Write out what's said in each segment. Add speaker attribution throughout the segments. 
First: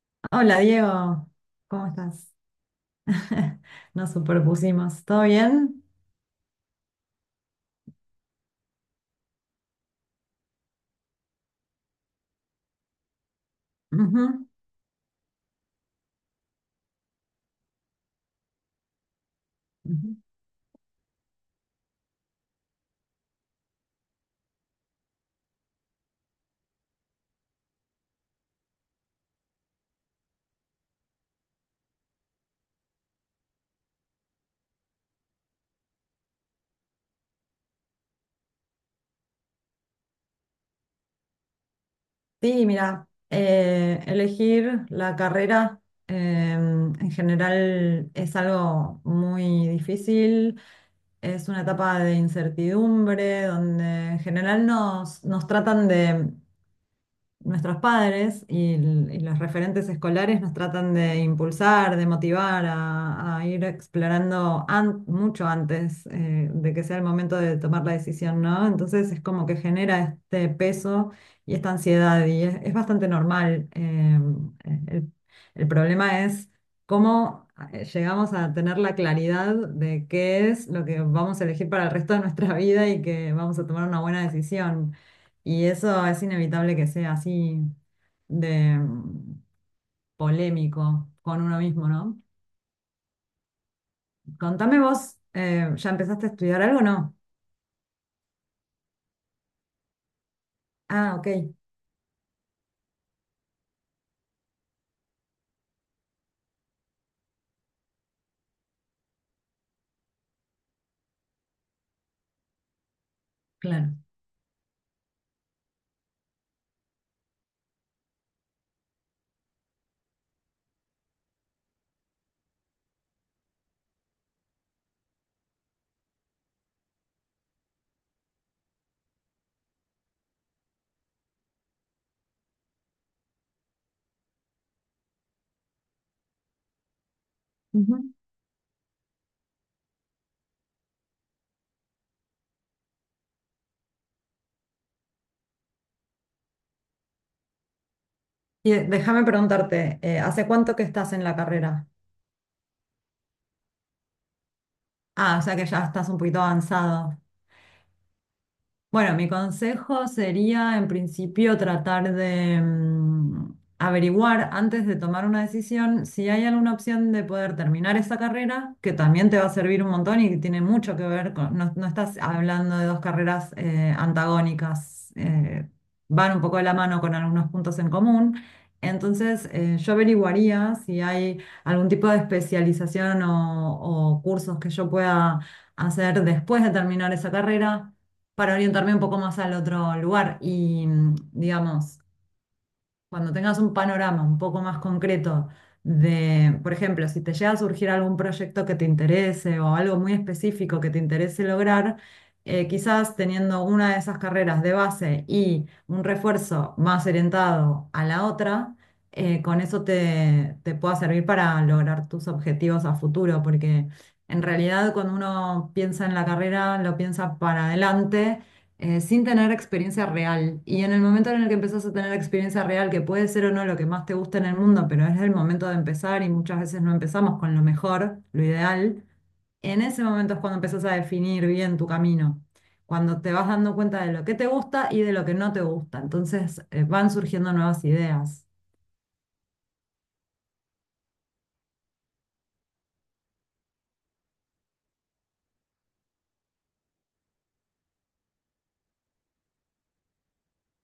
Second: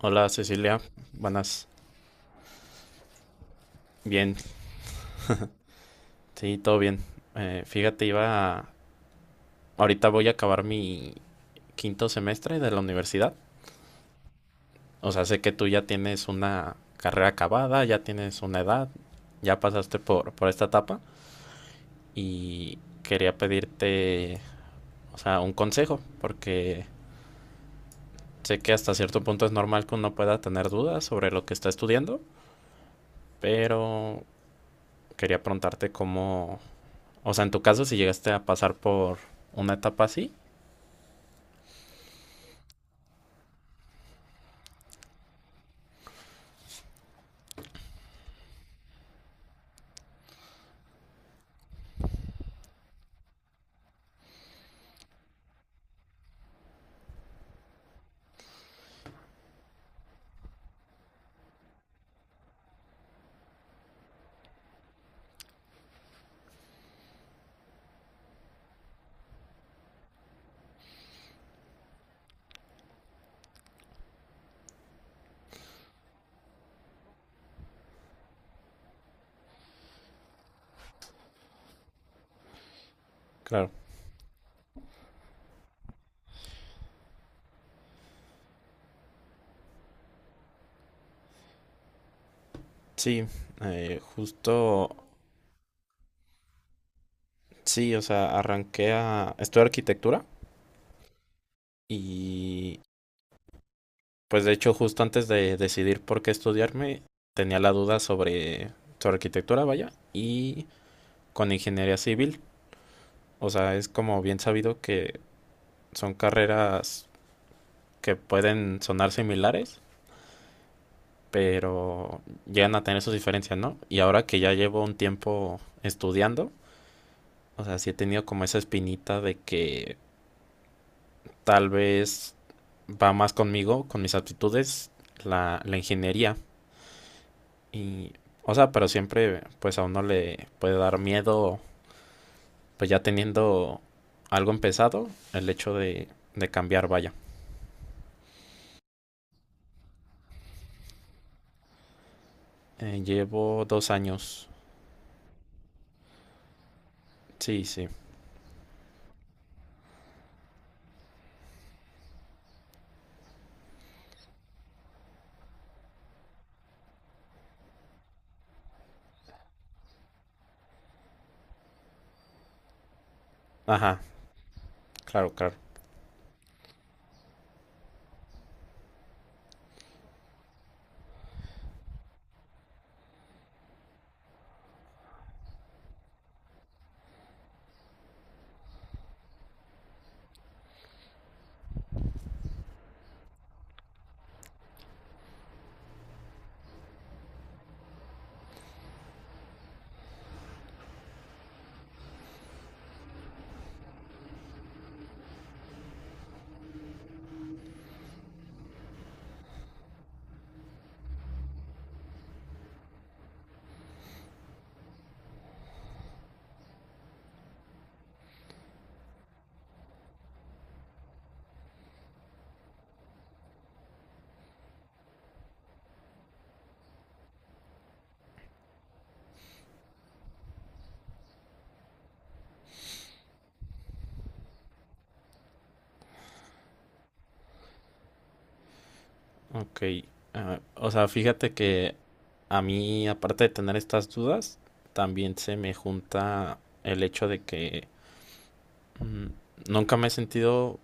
Speaker 1: Hola
Speaker 2: Hola
Speaker 1: Cecilia,
Speaker 2: Diego,
Speaker 1: buenas.
Speaker 2: ¿cómo estás? Nos
Speaker 1: Bien,
Speaker 2: superpusimos, ¿todo bien?
Speaker 1: sí, todo bien. Fíjate, ahorita voy a acabar mi quinto semestre de la universidad.
Speaker 2: Ujú,
Speaker 1: O sea, sé que tú ya tienes una carrera acabada, ya tienes una edad, ya pasaste
Speaker 2: ujú.
Speaker 1: por esta etapa y quería pedirte, o sea, un consejo, porque sé que hasta cierto punto es normal que uno pueda tener dudas sobre lo que está estudiando, pero quería preguntarte cómo, o sea, en tu caso, si llegaste a pasar por una etapa así.
Speaker 2: Sí, mira, elegir la carrera en general es algo muy difícil, es una etapa de incertidumbre donde en general nos tratan de nuestros padres y, y los referentes escolares nos tratan de impulsar, de motivar a ir explorando mucho antes de que sea el momento de tomar la decisión, ¿no? Entonces es como que genera este peso y esta ansiedad y es bastante normal. El, el problema es cómo... llegamos a tener la claridad de qué es lo que vamos a elegir para el resto de nuestra vida y que vamos a
Speaker 1: Claro.
Speaker 2: tomar una buena decisión, y eso es inevitable que sea así de polémico con uno mismo, ¿no?
Speaker 1: Sí,
Speaker 2: Contame
Speaker 1: justo,
Speaker 2: vos, ¿ya empezaste a estudiar algo o no?
Speaker 1: sí, o sea, arranqué a estudiar arquitectura
Speaker 2: Ah, ok,
Speaker 1: y pues de hecho justo antes de decidir por qué estudiarme tenía la duda sobre arquitectura, vaya, y con ingeniería civil. O sea, es
Speaker 2: claro.
Speaker 1: como bien sabido que son carreras que pueden sonar similares, pero llegan a tener sus diferencias, ¿no? Y ahora que ya llevo un tiempo estudiando, o sea, sí he tenido como esa espinita de que tal vez va más conmigo, con mis aptitudes, la ingeniería.
Speaker 2: Ujú.
Speaker 1: Y, o sea, pero siempre pues a uno le puede dar miedo, pues ya teniendo algo empezado, el hecho de cambiar, vaya.
Speaker 2: Y déjame preguntarte, ¿hace cuánto que estás en la carrera?
Speaker 1: Llevo 2 años.
Speaker 2: Ah, o sea que ya estás un poquito avanzado.
Speaker 1: Sí, sí.
Speaker 2: Bueno, mi consejo sería en principio tratar de averiguar antes de tomar una decisión si hay alguna opción de poder terminar esa carrera, que también te va a servir un montón y que tiene mucho que ver con, no, no estás hablando de dos carreras
Speaker 1: Ajá,
Speaker 2: antagónicas,
Speaker 1: claro, claro.
Speaker 2: van un poco de la mano con algunos puntos en común. Entonces, yo averiguaría si hay algún tipo de especialización o cursos que yo pueda hacer después de terminar esa carrera para orientarme un poco más al otro lugar. Y digamos, cuando tengas un panorama un poco más concreto de, por ejemplo, si te llega a surgir algún proyecto que te interese o algo muy específico que te interese lograr, quizás teniendo una de esas carreras de base y un refuerzo más orientado a la otra, con eso te pueda servir para lograr tus objetivos a futuro, porque en realidad cuando uno piensa en la carrera, lo piensa para adelante sin tener experiencia real. Y en el momento en el que empezás a tener experiencia real, que puede ser o no lo que más te gusta en el mundo, pero es el momento de empezar y muchas veces no empezamos con lo mejor, lo ideal, en ese momento es cuando empezás a definir bien tu camino, cuando te vas dando cuenta de lo que te gusta y de lo que no te gusta. Entonces, van surgiendo nuevas ideas.
Speaker 1: Ok. Ah, o sea, fíjate que a mí, aparte de tener estas dudas, también se me junta el hecho de que Mm, nunca me he sentido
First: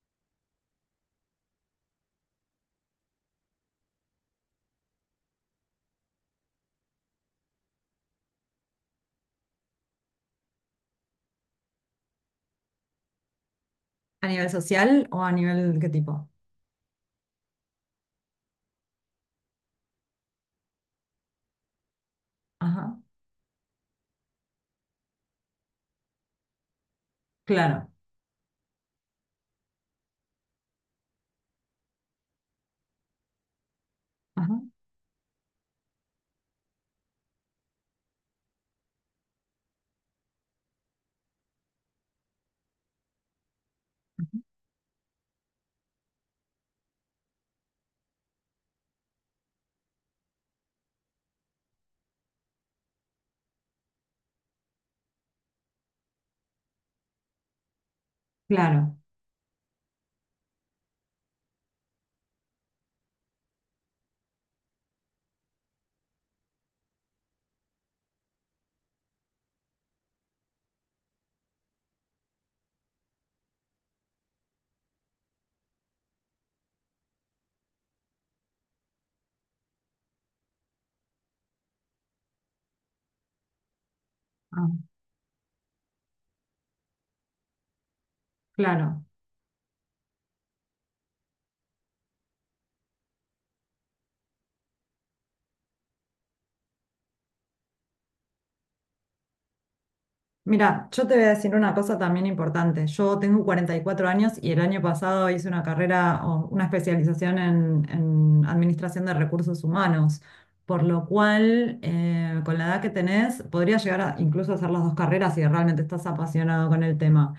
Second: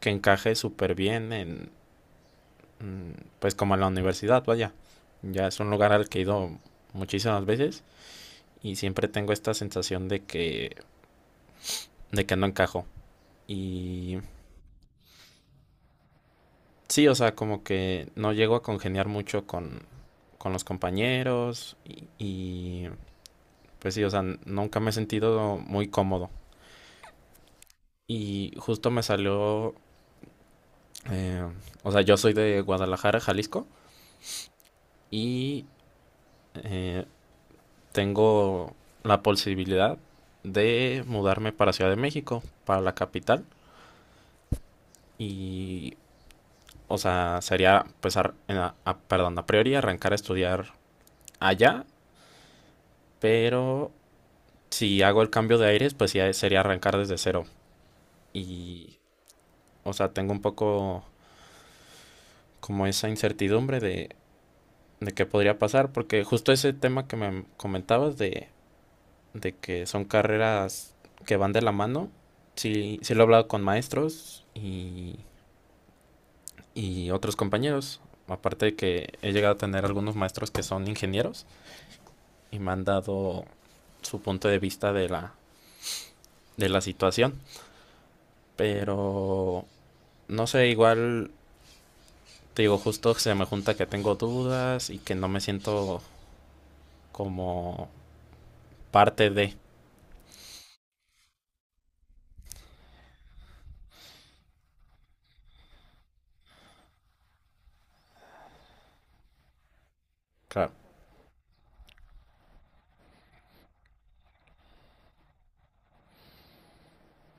Speaker 1: que encaje súper bien en, mm, pues como en la universidad, vaya. Ya es un lugar al que he ido muchísimas veces y siempre tengo esta sensación de que no encajo. Y
Speaker 2: ¿A nivel social o a nivel qué tipo?
Speaker 1: sí, o sea, como que no llego a congeniar mucho con los compañeros y,
Speaker 2: Ajá,
Speaker 1: pues sí, o sea, nunca me he sentido muy cómodo.
Speaker 2: claro,
Speaker 1: Y justo me salió, eh, o sea, yo soy de Guadalajara, Jalisco,
Speaker 2: ajá,
Speaker 1: y eh, tengo la posibilidad de mudarme para Ciudad de México, para la capital. Y, o sea, sería, pues, perdón, a priori arrancar a estudiar allá, pero si hago el cambio de aires, pues ya sería arrancar desde cero.
Speaker 2: claro,
Speaker 1: Y, o sea, tengo un poco como esa incertidumbre de qué podría pasar, porque justo ese tema que me comentabas de que son carreras que van de la mano. Sí, sí lo he hablado con maestros y otros compañeros. Aparte de que he llegado a tener algunos maestros que son ingenieros y me han dado su punto de
Speaker 2: ah,
Speaker 1: vista de de la situación.
Speaker 2: claro.
Speaker 1: Pero no sé, igual te digo, justo se me junta que tengo dudas y que no me siento como parte de.
Speaker 2: Mira, yo te voy a decir una cosa también importante. Yo tengo 44 años y el año pasado hice una carrera o una especialización en administración de recursos humanos,
Speaker 1: Claro,
Speaker 2: por lo cual con la edad que tenés podrías llegar a incluso hacer las dos carreras si realmente estás apasionado con el tema.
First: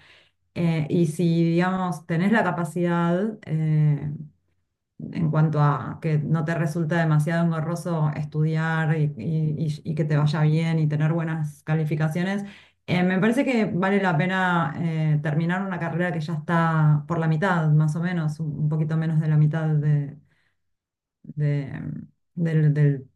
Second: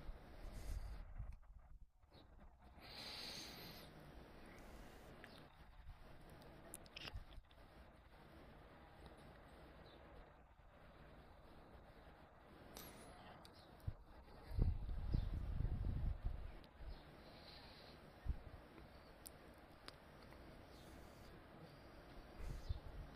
Speaker 2: Y si, digamos, tenés la capacidad, en cuanto a que no te resulta demasiado engorroso estudiar y, y que te vaya bien y tener buenas calificaciones. Me parece que vale la pena terminar una carrera que ya está por la mitad, más o menos, un poquito menos de la mitad de, del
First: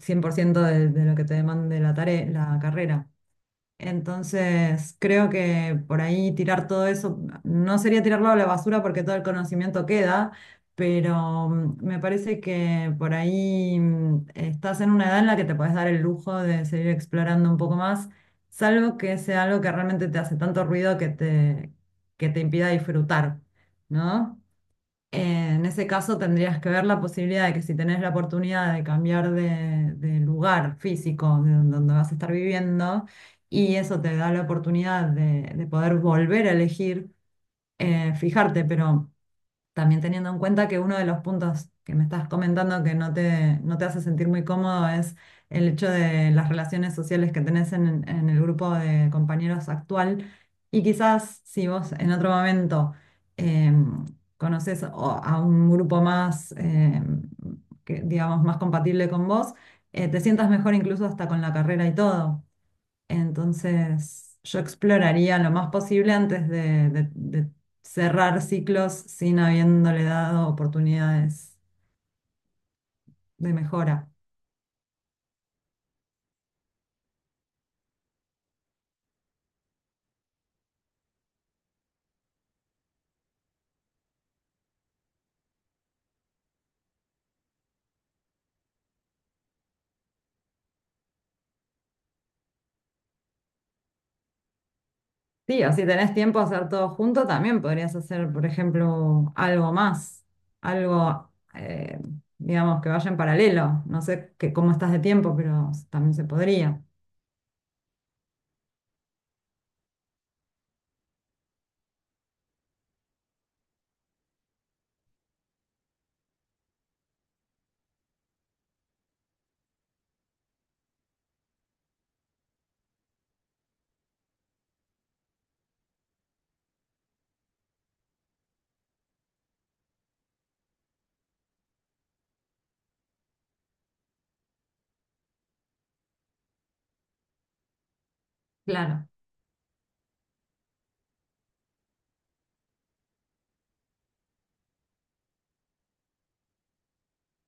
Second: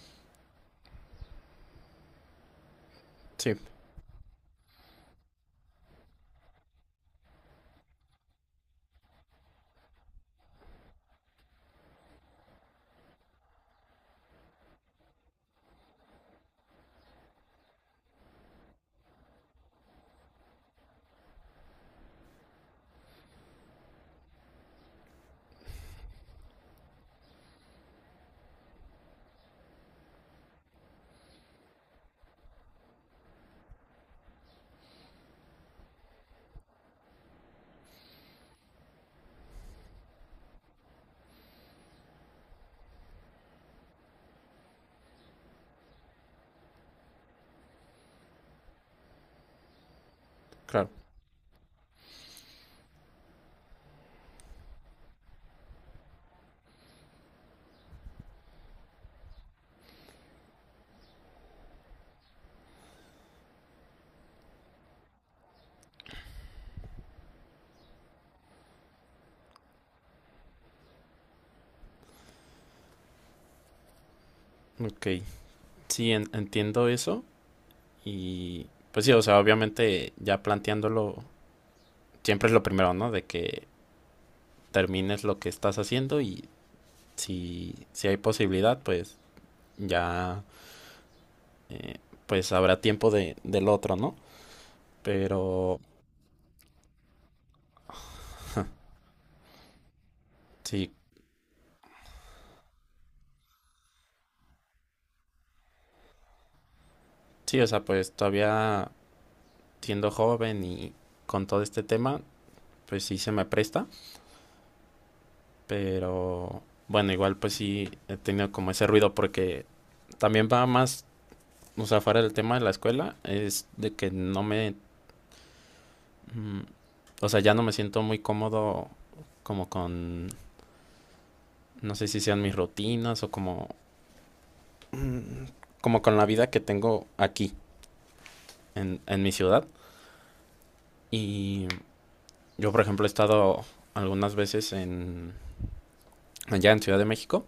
Speaker 2: 100% de lo que te demande la tarea, la carrera.
Speaker 1: sí,
Speaker 2: Entonces, creo que por ahí tirar todo eso, no sería tirarlo a la basura porque todo el conocimiento queda, pero me parece que por ahí estás en una edad en la que te puedes dar el lujo de seguir explorando un poco más, salvo que sea algo que realmente te hace tanto ruido que que te impida disfrutar, ¿no? En ese caso tendrías que ver la posibilidad de que si tenés la oportunidad de cambiar de lugar físico de donde vas a estar viviendo y eso te da la oportunidad de poder volver a elegir, fijarte, pero... También teniendo en cuenta que uno de los puntos que me estás comentando que no no te hace sentir muy cómodo es el hecho de las relaciones sociales que tenés en el grupo de compañeros actual. Y
Speaker 1: claro.
Speaker 2: quizás si vos en otro momento em, conocés a un grupo más, que, digamos, más compatible con vos, te sientas mejor incluso hasta con la carrera y todo. Entonces, yo exploraría lo más posible antes de, de cerrar ciclos sin habiéndole dado oportunidades de mejora.
Speaker 1: Ok, sí, entiendo eso. Y pues sí, o sea, obviamente ya planteándolo, siempre es lo primero, ¿no? De que termines lo que estás haciendo y si hay posibilidad, pues ya pues habrá tiempo de, del otro, ¿no?
Speaker 2: Sí, o
Speaker 1: Pero
Speaker 2: si tenés tiempo a hacer todo junto, también podrías hacer, por ejemplo, algo más,
Speaker 1: sí,
Speaker 2: algo, digamos, que vaya en paralelo. No sé cómo estás de tiempo, pero también se podría.
Speaker 1: sí, o sea, pues todavía siendo joven y con todo este tema, pues sí se me presta, pero bueno, igual pues sí he tenido como ese ruido porque también va más, o sea, fuera del tema de la escuela, es de que no me Mm, o sea, ya no me siento muy cómodo como con, no sé si sean mis rutinas o como, como con la vida que tengo aquí
Speaker 2: Claro,
Speaker 1: en mi ciudad. Y yo, por ejemplo, he estado algunas veces en, allá en Ciudad de México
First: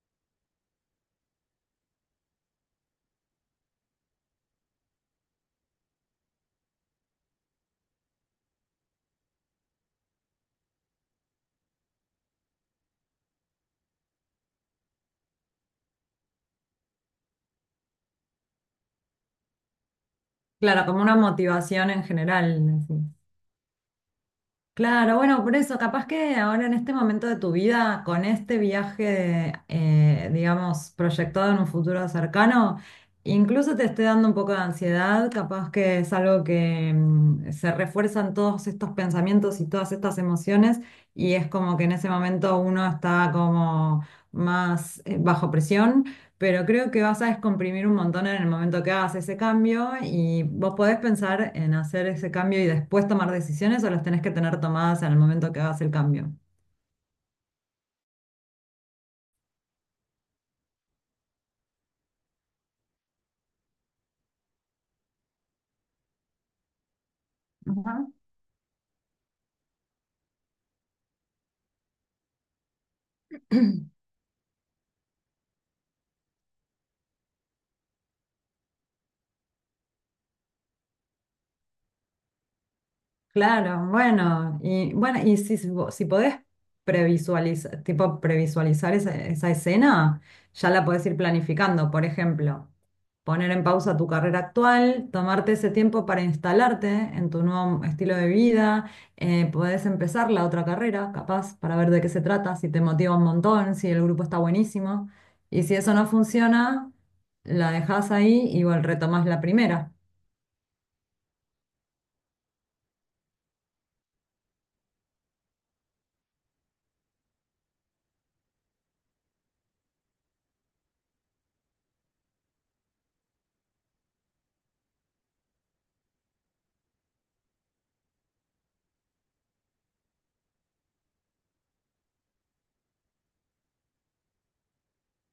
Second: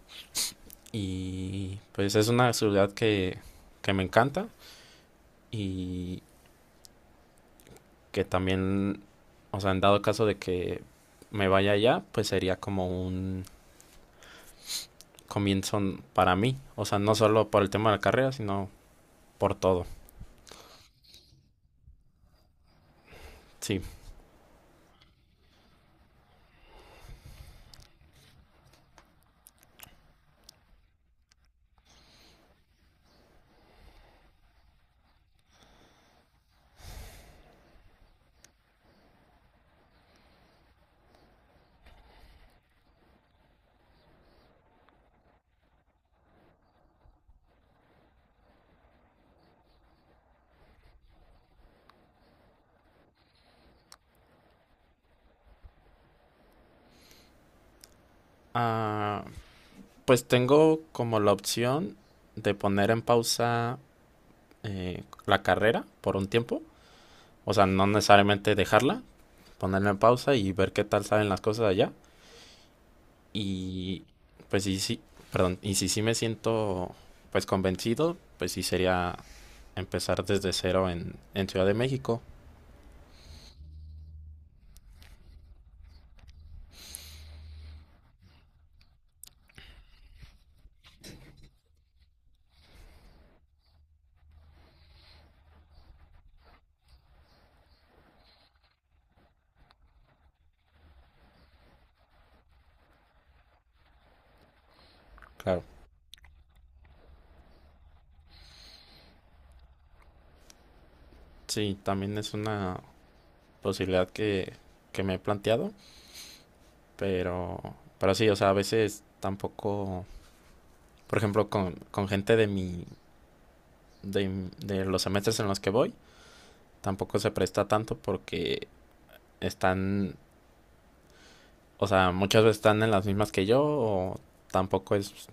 Speaker 1: y pues es una ciudad que me encanta y que también, o sea, en dado caso de que me vaya allá, pues sería como un comienzo para mí. O sea, no solo por el tema de la carrera, sino por todo,
Speaker 2: claro, como una motivación en general. Así.
Speaker 1: sí.
Speaker 2: Claro, bueno, por eso, capaz que ahora en este momento de tu vida, con este viaje, digamos, proyectado en un futuro cercano, incluso te esté dando un poco de ansiedad, capaz que es algo que se refuerzan todos estos pensamientos y todas estas emociones, y es como que en ese momento uno está como más bajo presión, pero creo que vas a descomprimir un montón en el momento que hagas ese cambio y vos podés pensar en hacer ese cambio y después tomar decisiones o las tenés que tener tomadas en el momento que hagas el cambio.
Speaker 1: Ah, pues tengo como la opción de poner en pausa la carrera por un tiempo. O sea, no
Speaker 2: Ajá.
Speaker 1: necesariamente dejarla, ponerla en pausa y ver qué tal saben las cosas allá. Y pues sí, sí, perdón, y si sí me siento pues convencido, pues sí sería empezar desde cero en Ciudad de México.
Speaker 2: Claro, bueno, y bueno, y si, si podés previsualizar, tipo previsualizar esa escena, ya la podés ir planificando. Por ejemplo, poner en pausa tu carrera actual, tomarte ese tiempo para instalarte en tu nuevo estilo de vida, podés empezar la otra carrera, capaz, para ver de qué se trata, si te motiva un montón, si el grupo está buenísimo.
Speaker 1: Claro.
Speaker 2: Y si eso no funciona, la dejás ahí y bueno, retomás la primera.
Speaker 1: Sí, también es una posibilidad que me he planteado. Pero, pero sí, o sea, a veces tampoco, por ejemplo, con gente de mi, de, de los semestres en los que voy, tampoco se presta tanto porque están, o sea, muchas veces están en las mismas que yo o tampoco es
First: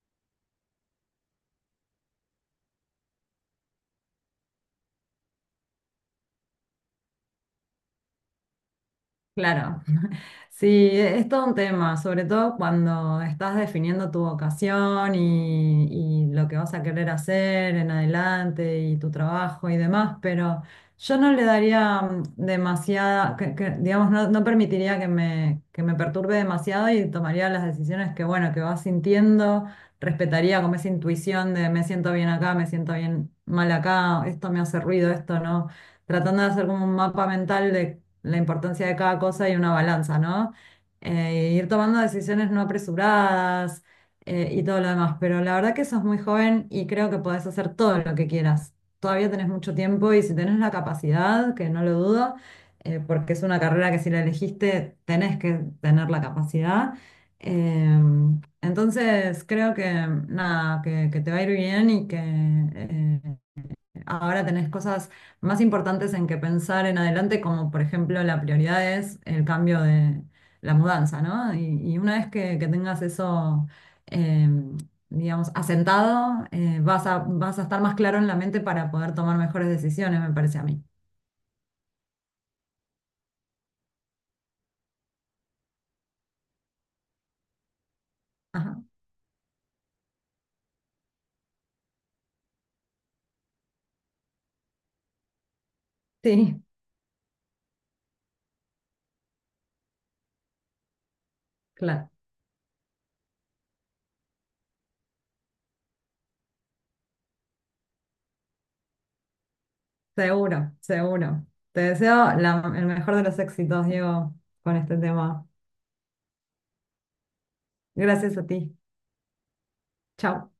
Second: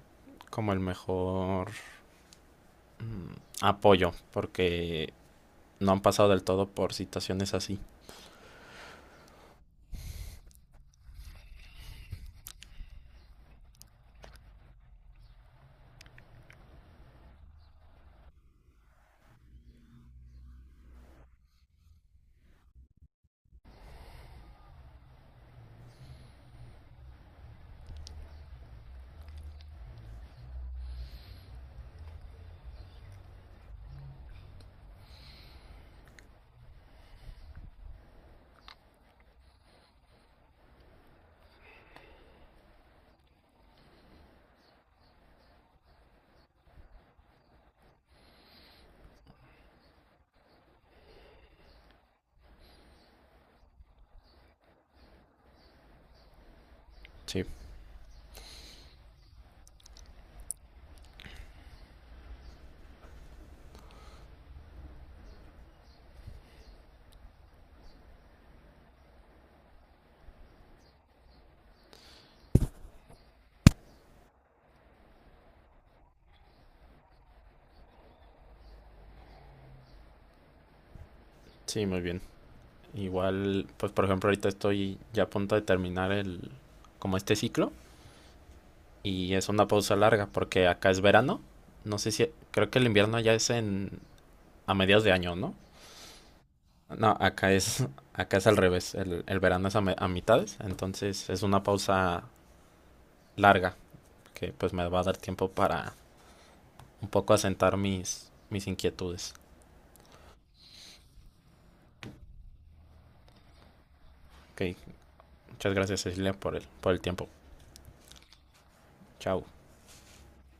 Speaker 1: como el mejor mm, apoyo porque no han pasado del todo por situaciones así.
Speaker 2: Claro, sí, es todo un tema, sobre todo cuando estás definiendo tu vocación y lo que vas a querer hacer en adelante y tu trabajo y demás, pero yo no le daría demasiada, que, digamos, no, no permitiría que que me perturbe demasiado y tomaría las decisiones que, bueno, que vas sintiendo, respetaría como esa intuición de me siento bien acá, me siento bien mal acá, esto me hace ruido, esto no, tratando de hacer como un mapa mental de la importancia de cada cosa y una balanza, ¿no? Ir tomando decisiones no apresuradas y todo lo demás. Pero la verdad que sos muy joven y creo que podés hacer todo lo que quieras. Todavía tenés mucho tiempo y si tenés la capacidad, que no lo dudo, porque es una carrera que si la elegiste tenés que tener la capacidad.
Speaker 1: Sí,
Speaker 2: Entonces creo que nada, que te va a ir bien y que ahora tenés cosas más importantes en que pensar en adelante, como por ejemplo la prioridad es el cambio de la mudanza, ¿no? Y una vez que tengas eso, eh, digamos, asentado, vas a estar más claro en la mente para poder tomar mejores decisiones, me parece a mí.
Speaker 1: sí, muy bien. Igual, pues por ejemplo, ahorita estoy ya a punto de terminar el, como este ciclo
Speaker 2: Ajá.
Speaker 1: y es una pausa larga porque acá es verano. No sé si creo que el invierno ya es en a mediados de año, ¿no?
Speaker 2: Sí,
Speaker 1: No, acá es acá es al revés, el verano es a, a mitades, entonces es una
Speaker 2: claro,
Speaker 1: pausa larga que pues me va a dar tiempo para un poco asentar mis mis inquietudes.
Speaker 2: seguro, seguro. Te deseo el mejor de los éxitos, Diego,
Speaker 1: Ok,
Speaker 2: con este tema.
Speaker 1: muchas gracias Cecilia por el tiempo.
Speaker 2: Gracias a ti.
Speaker 1: Chao.
Speaker 2: Chao.